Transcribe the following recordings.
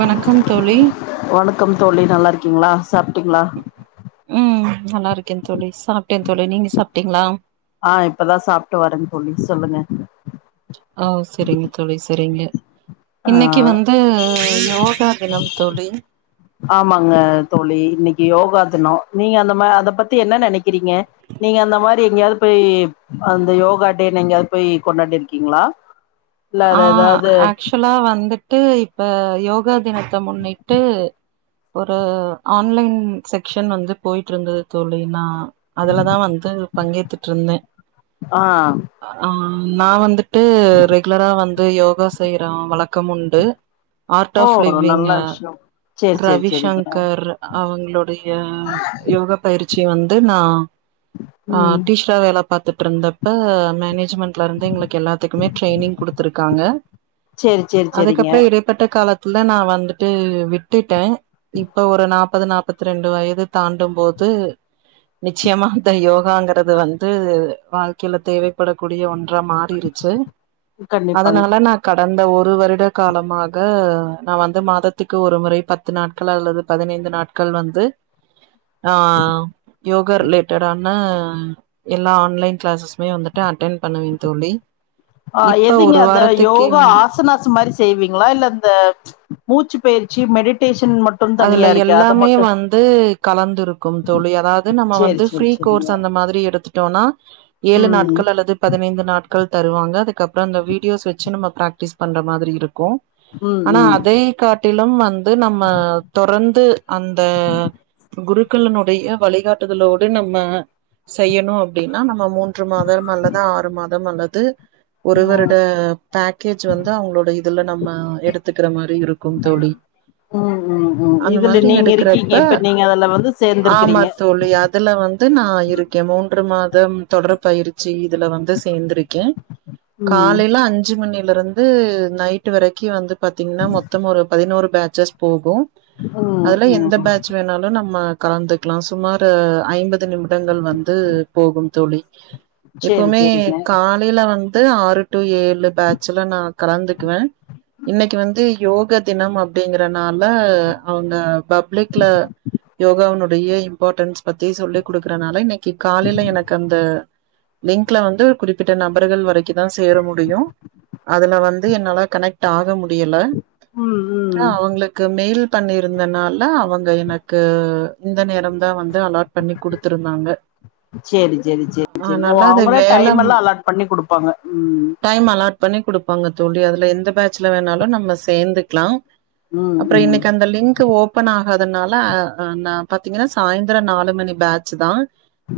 வணக்கம் தோழி வணக்கம் தோழி நல்லா இருக்கீங்களா சாப்ட்டீங்களா ம் நல்லா இருக்கேன்னு தோழி சாப்ட்டேன் தோழி நீங்க சாப்ட்டீங்களா ஆ இப்பதான் சாப்ட்டு வரேன் தோழி சொல்லுங்க ஆ சரிங்க தோழி சரிங்க ஆ, இன்னைக்கு வந்து யோகா தினம் தோழி ஆமாங்க தோழி இன்னைக் யோகா தினம் நீங்க அந்த அத பத்தி என்ன நினைக்க க்கிறீங்க நீங்க அந்த மாரி எங்கயாவது போய் அந்த யோகா டேன்னு எங்கயாவது போய் கொண்டாடி இருக்கீங்களா இல்ல ஆ அது ஏதாவது ஆக்சுவலா வந்துட்டு இப்ப யோகா தினத்தை முன்னிட்டு ஒரு ஆன்லைன் செக்க்ஷன் வந்து போய்ட்டு இருந்தது தோழி நா அதுலதான் வந்து பங்கேத்துட்டு இருந்தேன் ஆ ஆ நான் வந்துட்டு ரெகுலரா வந்து யோகா செய்யற வழக்கம் உண்டு ஆர்ட் ஓ ஆஃப் லிவ்விங் நல்ல விஷயம் சரி சரி சரிங்க ரவிசங்கர் அவங்களோடைய யோகப்பயிற்சி பயிற்சி வந்து நா ஆ ம் டீச்சரா வேல பாத்துட்டு இருந்தப்ப மேனே ஜ்மென்ட்ல இருந்து எங்களுக்கு எல்லாத்துக்குமே டிரெயினிங் கொடுத்துருக்காங்க சரி சரி சரிங்க அதுக்கப்புற இடைப்பட்ட காலத் ல நா வந்துட்டு விட் விட்டுட்டே இப்ப ஒரு நாற்பது நாற்பத்த ரெண்டு வயது தாண்டும் போது நிச்சயமா அந்த யோகாங்கறது வந்து வாழ்க்கையில தேவைப்படக்கூடிய ஒன் மாறிருச்சு கண்டிப்பாங்க அதனால நா க கடந்த ஒரு வருட காலமாக நா வந்து மாதத்துக்கு ஒரு முறை பத்து நாட்கள் அல்லது பதினைந்து நாட்கள் வந்து ஆ யோகா ரிலேட்டடான எல்லா ஆன்லைன் கிளாஸ்ஸ் எப்பவுமே வந்துட்டு அட்டன் பண்ணுவ தோழி ஆ இப்ப எதுங்க ஒரு அந்த வாரத்துக்கு யோகா ம் ஆசனாச மாரி செய்வீங்களா இல்ல இந்த மூச்சு பயிற்சி மெடிடேஷன் மட்டும் அதுல தனியா இருக்கு அது எல்லாமே மட்டும் வந்து கலந்துருக்கும் தோழி அதாவது நம்ம சேரி வந்து சேரி ஃப்ரீ கோர்ஸ் சேரிங்க அந்த மாதிரி எடுத்து டோனா ஏழு ம் நாட்கள் அல்லது பதனைந்து நாட்கள் தருவாங்க அதுக்கப்புறோ அந்த வீடியோஸ் வெச்சு நம்ம பிராக்டிஸ் பண்ற மாதிரி இருக்கும் ம் ஆனா ம் அதை காட்டிலும் வந்து நம்ம தொறந்து அந்த குருக் க்குள்ளுனுடைய வழிகாட்டுதலோடு நம்ம செய்யணு அப்டின்னா நம் ஒ மூன்று மாதம் அல்லது ஆறு மாதம் அல்லத் து ஒரு ம் வருட பேக்கேஜ் வந்து அவங்களோட இதுல நம்ம எடுத்துக்குற மாரி இருக்கும் தோழி ம் ம் ம் அந்த இதுல மாதிரி நீங்க எடுக்கிறப்ப இருக்கீங்க இப்ப நீங்க அதுல வந்து ஆமா சேர்ந்திருக்கிறீங்க தோழி அதுல வந்து நா இருக்கே மூன்று மாத் தம் தொட்ரு பயிற்சி இதுல வந்து சேந்துருக் கே ம் காலையில அஞ்சு மணி ல இருந்து நைட்டு வெரைக்கு வந்து பாத்தீங்கன்னா மொத்தம் ஒரு பதினோரு பேட்சஸ் போகு ம் அதுல எந்த ம் பேட்ச வேணாலு நம்ம கலந்துக்குலா சுமார் ஐம்பது நிமிடங்கள் வந்து போகும் தோழி சேரி எப்பவுமே சேரிங்க காலையில வந் து ஆறு டு ஏழு பேட்சல நா கலந்துக்குவ இன்னைக்கு வந்து யோக தினம் அப்டிங்கறனால அவங்க பப்ளிக்ல யோகானுடைய இம்பார்ட்ன்ஸ் பத்தி சொல்லி குடுக்குறனால இன்னைக்கி காலையில எனக்கு அந்த லிங்க்குல வந்து குறிப்பிட்ட நபர்கள் வரைக்கும் தான் சேர முடியும் அதுல வந்து என்னால கனெக்ட் ஆக முட் டியில ம் அப்றோ ம் அவங்களுக்கு மேல் பண்ணிருந்தனால அவங்க எனக்கு இந்த நேரம் தா வந் து அலாட் பண்ணி குடுத்துருந்தாங்க சேரி சேரி சேரி சேரி ஓ ஆனால அது அவங்களே வேல டைம் எல்லா அலாட் பண்ணி குடுப்பாங்க ம் டைம் அலாட் பண்ணி குடுப் பாங்க தோழி அதுல எந்த பெச்சில வேணாலும் நம்ம சேந்துக்லா ம் ம் கந்த லிங்க்கு ஓபன் ஆ அதுனால அ நா பாத்தீங்கன்னா சாயந்தரம் நாலு மணி பேச்சி தா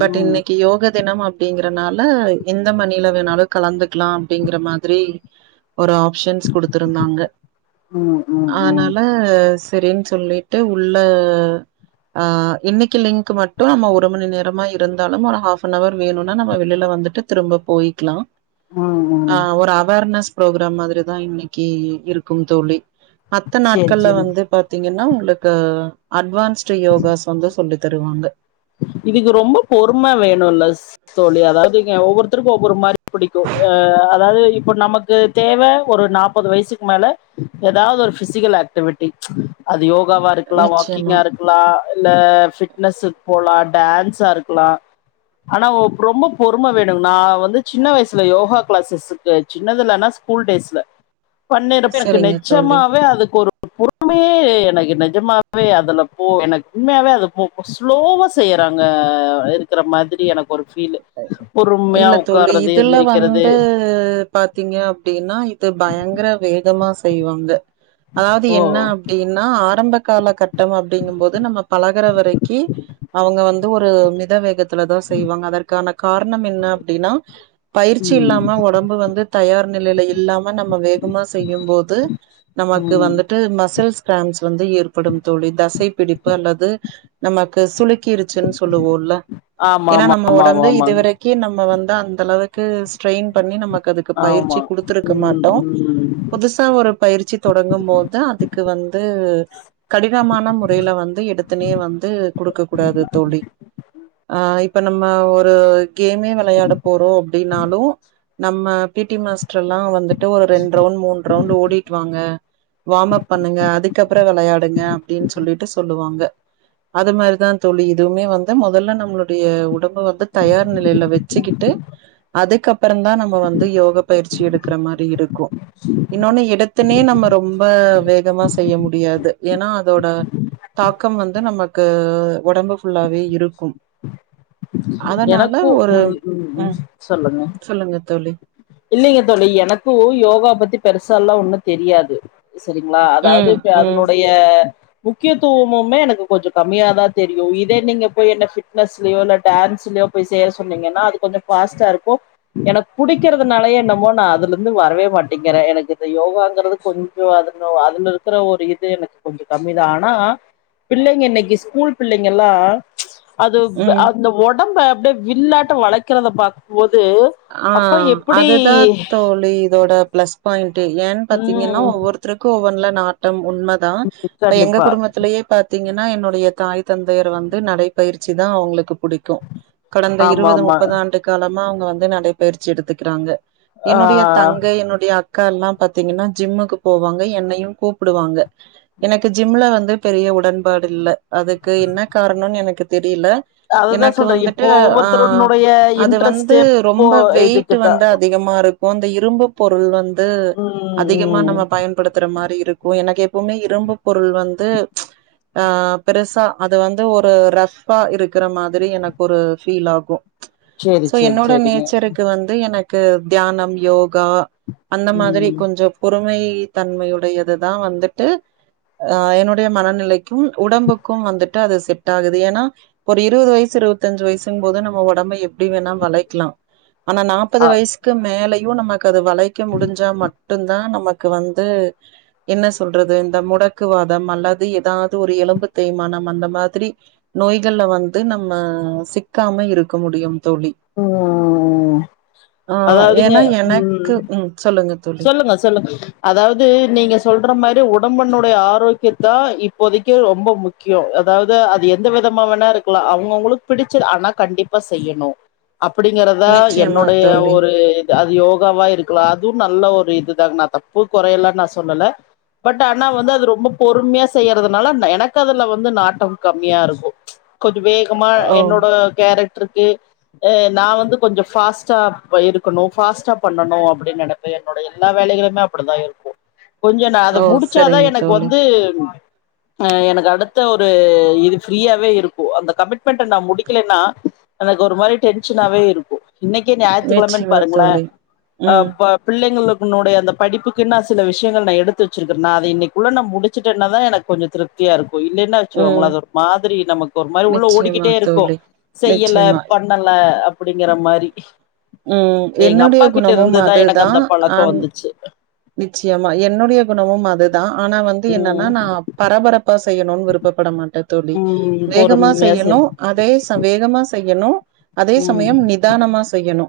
பட் ம் இன்னைக்கி யோகட் தினம் அப்டிங்குறனால எந்த மணில வேணாலும் கலந்துக்குலா அப்டிங்கிற மாதிரி ஒரு ஆப்ஷன்ஸ் குடுத்துருந்தாங்க ம் ம் ம் ஆனால சரினு சொல்லிட்டு உள்ள அ இன்னைக்கு லிங்க் மட்டும் நம்ம ஒரு மணி நேரமா இருந்தாலும் ஒரு ஹாப் அன் வர் வேணும்னா நம்ம வெளியில வந்துட்டு திரும்ப போயிக்கலாம் ம் ஆ ம் ஒரு அவார்னஸ் ப்ரோக்ராம் மாதிரி தான் இன்னைக்கி இருக்கும் தோழி மத்த சேரி நாட்கள்ல சேரி வந்து ன்னா உங்களுக்கு அட்வான்ஸ் யோகாச வந்து சொல்லு தருவாங்க இதுக்கு ரொம்ப பொறும வேணும்ல ஸ் தோழி அதாவதுங்க ஒவ்வொருத்தருக்கும் ஒவ்வொரு மாதிரி பிடிக்கும் அ அதாது இப்ப நமக்கு தேவ ஒரு நாற்பது வயசுக்கு மேல ஏதாவது ஒரு பிசிக்கல் ஆக்டிவிட்டி அது யோக யோகாவா இருக்கலா நிச்சயமா. வாக்கிங்கா இருக்கலா இல்ல ஃபிட்னஸ் போலாம் டான்ஸா இருக்கலா ஆனா ரொம்ப பொறுமை வேணும் நான் வந்து சின்ன வயசுல யோகா கிளாஸஸ்க்கு சின்னதுலனா ஸ்கூல் டேஸ்ல பண்ணிருப்ப எனக்கு சரிங்க தோழி. நெச்சமாவே அதுக்கு ஒரு பொறுமையே எனக்கு நிஜமாவே அதுல போ எனக்கு உண்மையாவே அது போ ஸ்லோவாக செய்யறாங்க இருக்கற மாதிரி எனக்கு ஒரு ஃபீல் பொறுமையா இல்ல தோழி உட்கார்றது இதுல எந்திரிக்கிறது வந்து பாத் பாத்தீங்க அப்படின்னா இது பயங்கர வேகமா செய்வாங்க அதாவது ஓ என்ன அப்டின்னா ஆரம்ப கால கட்டம் அப்படிங்கும்போது நம்ம பழகுற வரைக்கு அவங்க வந்து ஒரு மித வேகத்துல தான் செய்வாங்க அதற் அதுக்கான காரணம் என்ன அப்டின்னா பயிற்சி ம் இல்லாம உடம்பு வந்து தயார் நிலையில இல்லாம நம்ம வேகமா செய்யும் போது நமக்கு ம் வந்துட்டு மசல் ஸ்கிராம்ஸ் வந்து ஏற்படும் தோழி தசை பிடிப்பு அல்லது நமக்கு சுளிப் இருச்சுன்னு சொல்லுவோம்ல்ல ஆமா ஏன்னா ஆமா நம்ம ஆமா ஆமா வந்து ஆமாங்க இதுவரைக்கு நம்ம வந்து அந்த அளவுக்கு ஸ்ட்ரெயின் பண்ணி நமக்கு அதுக்கு பயிற்சி ஆமா கொடுத்துருக்க ம் மாட்டோம் ம் புதுசா ஒரு பயிற்சி தொடங்கும் போது அதுக்கு வந்து கடினமான முறையில வந்து எத்தனே வந்து கொடுக்க கூடாது தோழி ஆ இப்ப நம் ஒரு கேமே விளையாட போறோம் அப்படின்னாலு நம்ம பிடிி மாஸ ல்லாம் வந்துட்டு ஒரு ரெண்டு ரவுண்ட் மூணு ரவுண்ட் ஓடிட்டுவாங்க வம் அப் பண்ணுங்க அதுக்கப்புறம் விளையாடுங்க அப்படின்னு சொல்லிட்டு சொல்லுவாங்க அது மாதிரிதான் தோழி இதுவுமே வந்து முதல்ல நம்மளுடைய வந்து தயார் நிலையில வச்சுக்கிட்டு அதுக்கப்புறம தான் நம்ம வந்து யோக பயிற்சி எடுக்கற மாரி இருக்கும் இன்னொன்னு இடத்தனே நம்ம ரொம்ப வேகமா செய்ய முடியாது ஏன்னா அதோட தாக்கம் வந்து நம்ம க்கு உடம்பு ஃுல்லாகவே இருக்கும் அதனால எனக்கு ஒரு உ உ ம் சொல்லுங்க சொல்லுங்க தோழி இல்லைங்க தோழி எனக்கும் யோகாப் த பத்தி பெருசா எல்லாம் ஒண்ணும் தெரியாது செரிங்களா அதாவது ம் இப்ப ம் அதனுடைய முக்கியத்துவமுமே எனக்கு கொஞ்சம் கம்மியாாதான் தெரியும் இதே நீங்க போய் என்ன பிட்னஸ்லயோ இல்ல டான்ஸ்லயோ போய் சேர சொன்னீங்கன்னா அது கொஞ்சம் ஃபாஸ்ட்டா இருக்கும் எனக்கு புடி டிக்கிறதுனால என்னமோ நான் அதுல இருந்து வரவே மாட்டேங்கிறேன் எனக்கு யோகாங்கறது கொஞ்சம் அது அதுல இருக்கிற ஒரு இது எனக்கு கொஞ்சம் கம்மிதான் ஆனா பிள்ளைங்க இன்னிக்கு ஸ்கூல் பிள்ளைங்க எல்லாம் அது ம் அந்த ஒடம்ப அப்பிடியே வில் ஆட்டம் வளைக்கறத பாக்கபோது அது அப் ஆ அதுதான் தோழி இதோட பிளஸ் பாயிண்ட்டே ஏன்னு பாத்தீங்கன்னா ம் ஒவ்வொருத்தருக்கும் ஓவன்ல நாட்டம் உண்மைதான் இ எங்க கண்டிப்பா குடும்பத்திலயே பாத்தி ஏன்னா என்னுடைய தாய் தந்தையர் வந்து நடை பயிற்சி தான் அவுங்களுக்கு புடிக்கும் கடந்த ஆமா இருவது ஆமா முப்பது ஆண்டு காலமா அவுங் வந்து நடைப்பயிற்சி எடுத்துக்கிறாங்க ஆ என்னுடைய தங்கை என்னுடைய அக் அக்கால்லா பாத்திங்கனா ஜிம்முக்கு போவாங்க என்னையு கூப்புடுவாங்க எனக்கு ஜிம்ல வந்து பெரிய உடன்பாடு இல்ல அதுக்கு என்ன காரணன்னு எனக்கு தெரி அதுதா சொல்ற இப்போ ஆ ஒவ்வொருத்தருன்னுடைய அது வந்து இன்ட்ரெஸ்ட்டு ரொம்ப வெயிட் இதுக்குதா வந்து அதிகமா இரு க்கு அந்த இரும்பு பொருள் வந் து ம் அதிகமா ம் நம்ம பயன்படுத்துற மாரி இருக்கு எனக்கு எப் பவுமே இரும்பு பொருள் வந்து ஆ பெருசா அது வந்து ஒரு ரஃப்பா இருக்கற மாதிரி எனக்கு ஒரு ஃபீல் ஆகு செரி செரி செரிங்க ச்சருக்கு வந்து எனக் கு தியானம் யோகா அந்த மாதிரி ம் கொஞ்ச பொறுமை தன்மையுடையதுதா வந்துட்டு என்னுடைய மனநிலை உடம்புக்கு வந்துட் டு அது செட் ஆகுது ஏனா ஒரு இருவது வயசு இருவத்தஞ்சு வயிசுங் போது நம்ம ஒடம்ப எப்டி வேணா வளைக்லா ஆனா நாப்பது அ வயசுக்கு மேலை யு நம்ம அத வளைக்க முடிஞ்சா மட்டுந்தா நமக் கு வந்து என்ன சொல்றது இந்த முடக்குவாதம் அல்லது எதாது ஒரு எலும்பு தேய்மானம் அந்த மாதிரி நோய்கள்ல வந்து நம்ம சிக்காம இருக்க முடியும் தோழி ம் ஆ அதாவ்துங்க ஏன்னா எனக்கு ம் சொல்லுங்க தோழி சொல்லுங்க சொல்லுங்க அதாவுது நீங்க சொல்ற மாரி ஒ டம்பினுடைய ஆரோக்கியத்தா இப்போதைக்கு ரொம்ப முக்கிய அதாது அது எந்த விதமா வேணா இருக்கலா அவங்கவுங்களுக்கு பிடிச்சு ஆனா கண்டிப்பா செய்யணு அப்படிங்கறதா நிச்சயமா என்னுடைய தோழி ஒரு அது யோகாவா இருக்கலா அது நல்ல ஒரு இதுதா நா தப்பு கொறையல்லா நா சொல்லல பட் ஆனா வந்து அது ரொம்ப பொறுமையா செய்யறதுனால எனக்கு அதுல வந்து நாட்டம் கம்மியா இருக்கு கொஞ்ச வேகமா ஓ என்னோட கேரக்ட் ருக்கு அ நா வந்து கொஞ்ச ஃபாஸ்ட்டா இருக்கணு ஃபாஸ்ட்டா பண்ணணு அப்படின் நென ப்ப என்னுடைய எல்லா வேலைகளுமே அப்படிதா இருக்கு கொஞ்ச நா அத ஓ முடிச்சாதா சரிங்க எனக்கு தோழி வந்து அ எனக்கு அடுத்த ஒரு இது ஃப்ரீயாவே இருக்கு அந்த கமிட்மெண்ட்ட நா முடிக்கலேனா எனக்கு ஒரு மாரி டென்ஷனாவே இருக்கு இன்னைக்கே ஞாயித்துக்கெழமன் நிச்சயமா பாருங்களே தோழி அ ம் ப பிள்ளைங்களுக்குனுடைய அந்த படிப்புக்குன் நா சில விஷயங்கள் நா எடுத்து வச்சிருக்க நா அத இன்னைக்குள்ள நா முடிச்சுட்டனாதா எனக்கு கொஞ்ச திருப்தியாருக்கு இல்லன வெச்சுக்கோங்களே ம் அது ஒரு மாதிரி நமக்கு ஒரு மாதிரி உள்ள நிச்சயமா ஓடிக்கிட்டே இருக்கு தோழி செய்யல நிச்சயமா பண்ணல அப் படிங்கற மாரி ம் அது எங்க என்னுடைய அப்பா கிட்ட குணமும் இருந்துதா அதுதா எனக்கு அந்த பழக்க ஆன் வந்துச்சு நிச்சயமா என்னுடைய குணமு அதுதா ஆனா வந்து என்னன்னா ம் நா பரபரப்பா செய்யணுன் விருப்பப்பட மா ட்ட தோழி ம் வேகமா பொறுமையா செய்யணு செய் அதே சம வேகமா யணு அதே ம் சமயம் நிதானமா செய்யணு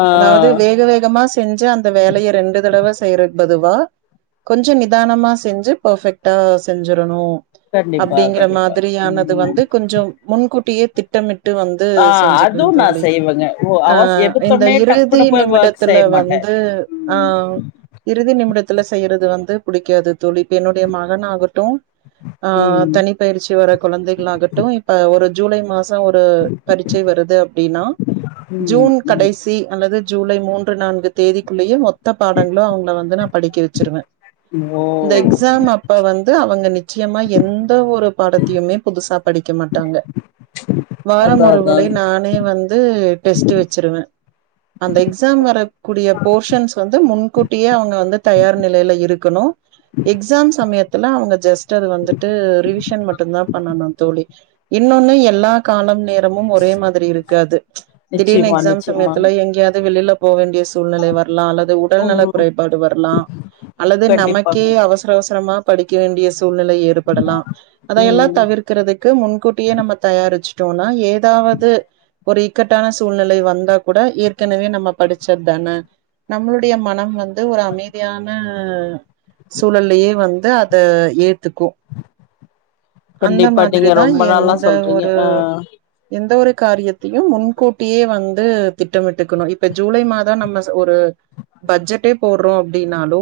ஆ அதாவது வேக வேகமா செஞ்சு அந்த வேலைய ரெண்டு தடவ செய்றது பதுவா கொஞ்சோ நிதானமா செஞ்சு பர்ஃபெக்ட்டா செஞ்சரணு கண்டிப்பா அப்டிங்கற கண்டிப்பா மாதிரியானது ம் வந்து கொஞ்சோ முன்கூட்டியே திட்டமிட் ட்டு வந்து ஆ செஞ்சுக்குவே அதுவு நா தோழி செய்வேங்க ஓ ஆ அவச இந்த எடுத்தோனே இறுதி டப்புன்னு போய் ஒர்க் நிமிடத்துல செய்ய மாட்டே வந்து ஆ ம் இறுதி நிமிடத்துல செய்யறது வந்து புடிக்காது தோழி இப்ப என்னுடைய மகனாகட்டும் ஆ ம் தனிப்பயிற்சி வர குழந்தைகளாகட்டும் இப்ப ஒருத் ஜூலை மாஸ் ஒரு பரீட்ச்சை வருது அப்டின்னா ஜூன் ம் ம் கடைசி அல்லது ஜூலை மூன்று நான்கு தேதிக்குள்ளேயே மொத்தப் பாடங்களு அவுங்கள வந்து நா படிக்க வச்சிருவே ஓ இந்த எக்ஸாம் அப்ப வந்து அவங்க நி ச்சியமா எந்த ஒரு பாடத்தையுமே புதுசா படிக்க மாட்டாங்க வாரம் அதா ஒரு அதா முறை நானே வந்து டெஸ்ட்டு வெச்சிருவே அந்த எக்ஸாம் வரக்கூடிய போஷன்ஸ் வந்து முன்கூட்டியே அவங்க வந்து தயார் நிலையில இருக்கனு எக்ஸாம் சமயத்துல அவங்க ஜஸ்ட் அத வந்துட்டு ரிவிஷன் மட்டுந்தா பண்ணனு தோழி இன்னொன்னு எல்லா காலம் நே ரமும் ஒரே மாதிரி இருக்காது திடீர்னு நிச்சயமா எக்ஸாம் நிச்சயமா சமயத்துல எங்கேயாது வெளில போ வேண்டிய சூழ்நிலை வர்லா அல்லது உடல் நல ம் குறைபாடு வர்லா அல்லது நமக்கே கண்டிப்பாங்க அவசர அவச் சரமா படிக்க வேண்டியச் சூழ்நிலை ஏற்படலா அதயெல்லா ம் தவிர்குறதுக்கு முன்கூட்டியே நம்ம தயாரிச்சு டோனா ஏதாவது ஒரு இக்கட்டான சூழ்நிலை வந்தா கூட ஏற்கனவே நம்ம படிச்சத்தான நம்மளுடைய மனம் வந்து ஒரு அமைதியான சூழலையே வந்து அ த ஏ துக்கு அந்த கண்டிப்பா நீங்க மாதிரிதா ரொம்ப நல்லா எந்த சொல்றீங்க ஒரு ஆ எந்த ஒரு காரியத்தையு முன்கூட்டியே வந்து திட்டமிட்டுக்கணு இப்ப ஜூலை மாதம் நம்மச் ஒரு பட்ஜெட்டே போட்றோ அப்டி னாலு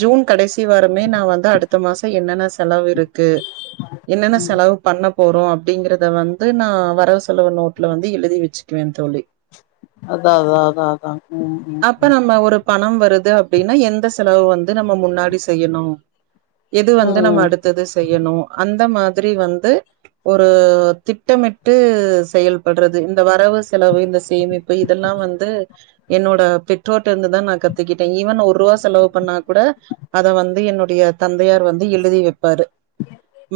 ஜூன் கடைசி வாரமே நா வந்து அடுத்த மாசோ என்னென்னச் செலவு இருக்கு என்னென்ன செலவு பண்ண போறோ அப்டிங்கறத வந்து நா வரவு செலவு நோட்ல வந்து எழுதி வெச்சுக்குவே தோழி அதா அதா அதா அதா ம்ஹு அப்ப நம்ம ஒரு பணம் வருது அப்டின்னா எந்த செலவு வந் து நம்ம முன்னாடி செய்யணு எது வந்து நம்ம ம் அடுத்தது செய்யணு அந்த மா திரி வந்து ஒரு திட்டமிட்டு செயல்படுறது இந்த வ ரவு செலவு இந்த சேமிப்பு இதெல்லா வந்து என்னோட பெற்றோர்ட இருந்து தா நா கத்துக்கிட்டே ஈவன் ஒரு ரூவா செலவு பண்ணா கூட அத வந்து என்னுடைய தந்தையார் வந்து எழுதி வெப்பாரு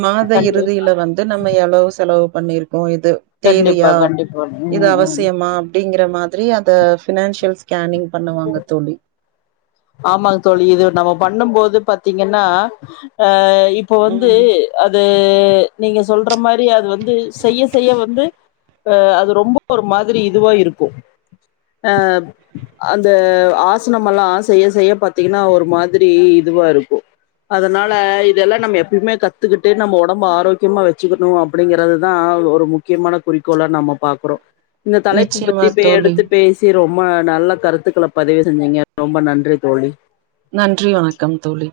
மாத கண்டி இறுதியில வந்து நம்ம எவ்ளவு செலவு பண்ணி இருக் இது கண்டிப்பா தேவையா கண்டிப்பா இது ம் ம் அவசியமா அப்படிங்கற மாதிரி அத பினான்சியல் ஸ்கேனிங் பண்ணுவாங்க தோழி ஆமாங்க தோழி இது நம்ம பண்ணும் போது பத் பாத்தீங்கன்னா ஆ இப்போ வந்து ம் அது நீங்க சொல்ற மாதிரி அது வந்து செய்ய செய்ய வந்து ஆ அது ரொம்ப ஒரு மாதிரி இதுவா இருக்கும் ஆ அந்த ஆசனம எல்லாம் ஆ செய்ய செய்ய பாத்தீங்கன்னா ஒரு மாதிரி இதுவா இருக்கும் அதனால இதெல்லாம் நம்ம எப்பயுமே கத்துக்கிட்டு நம்ம உடம்ப ஆரோக்கியமா வச்சுக்கணும் அப்படிங்கறிறதுதான் ஒரு முக்கியமான குறிக்கோலா நம்ம பாக்குறோம் இந்த தலைப்பு நிச்சயமா பற்றி தோழி எடுத்து பேசி ரொம்ப நல்ல கருத்துக்களை பதிவு செஞ்சீங்க ரொம்ப நன்றி ரி தோழி நன்றி வணக்கம் தோழி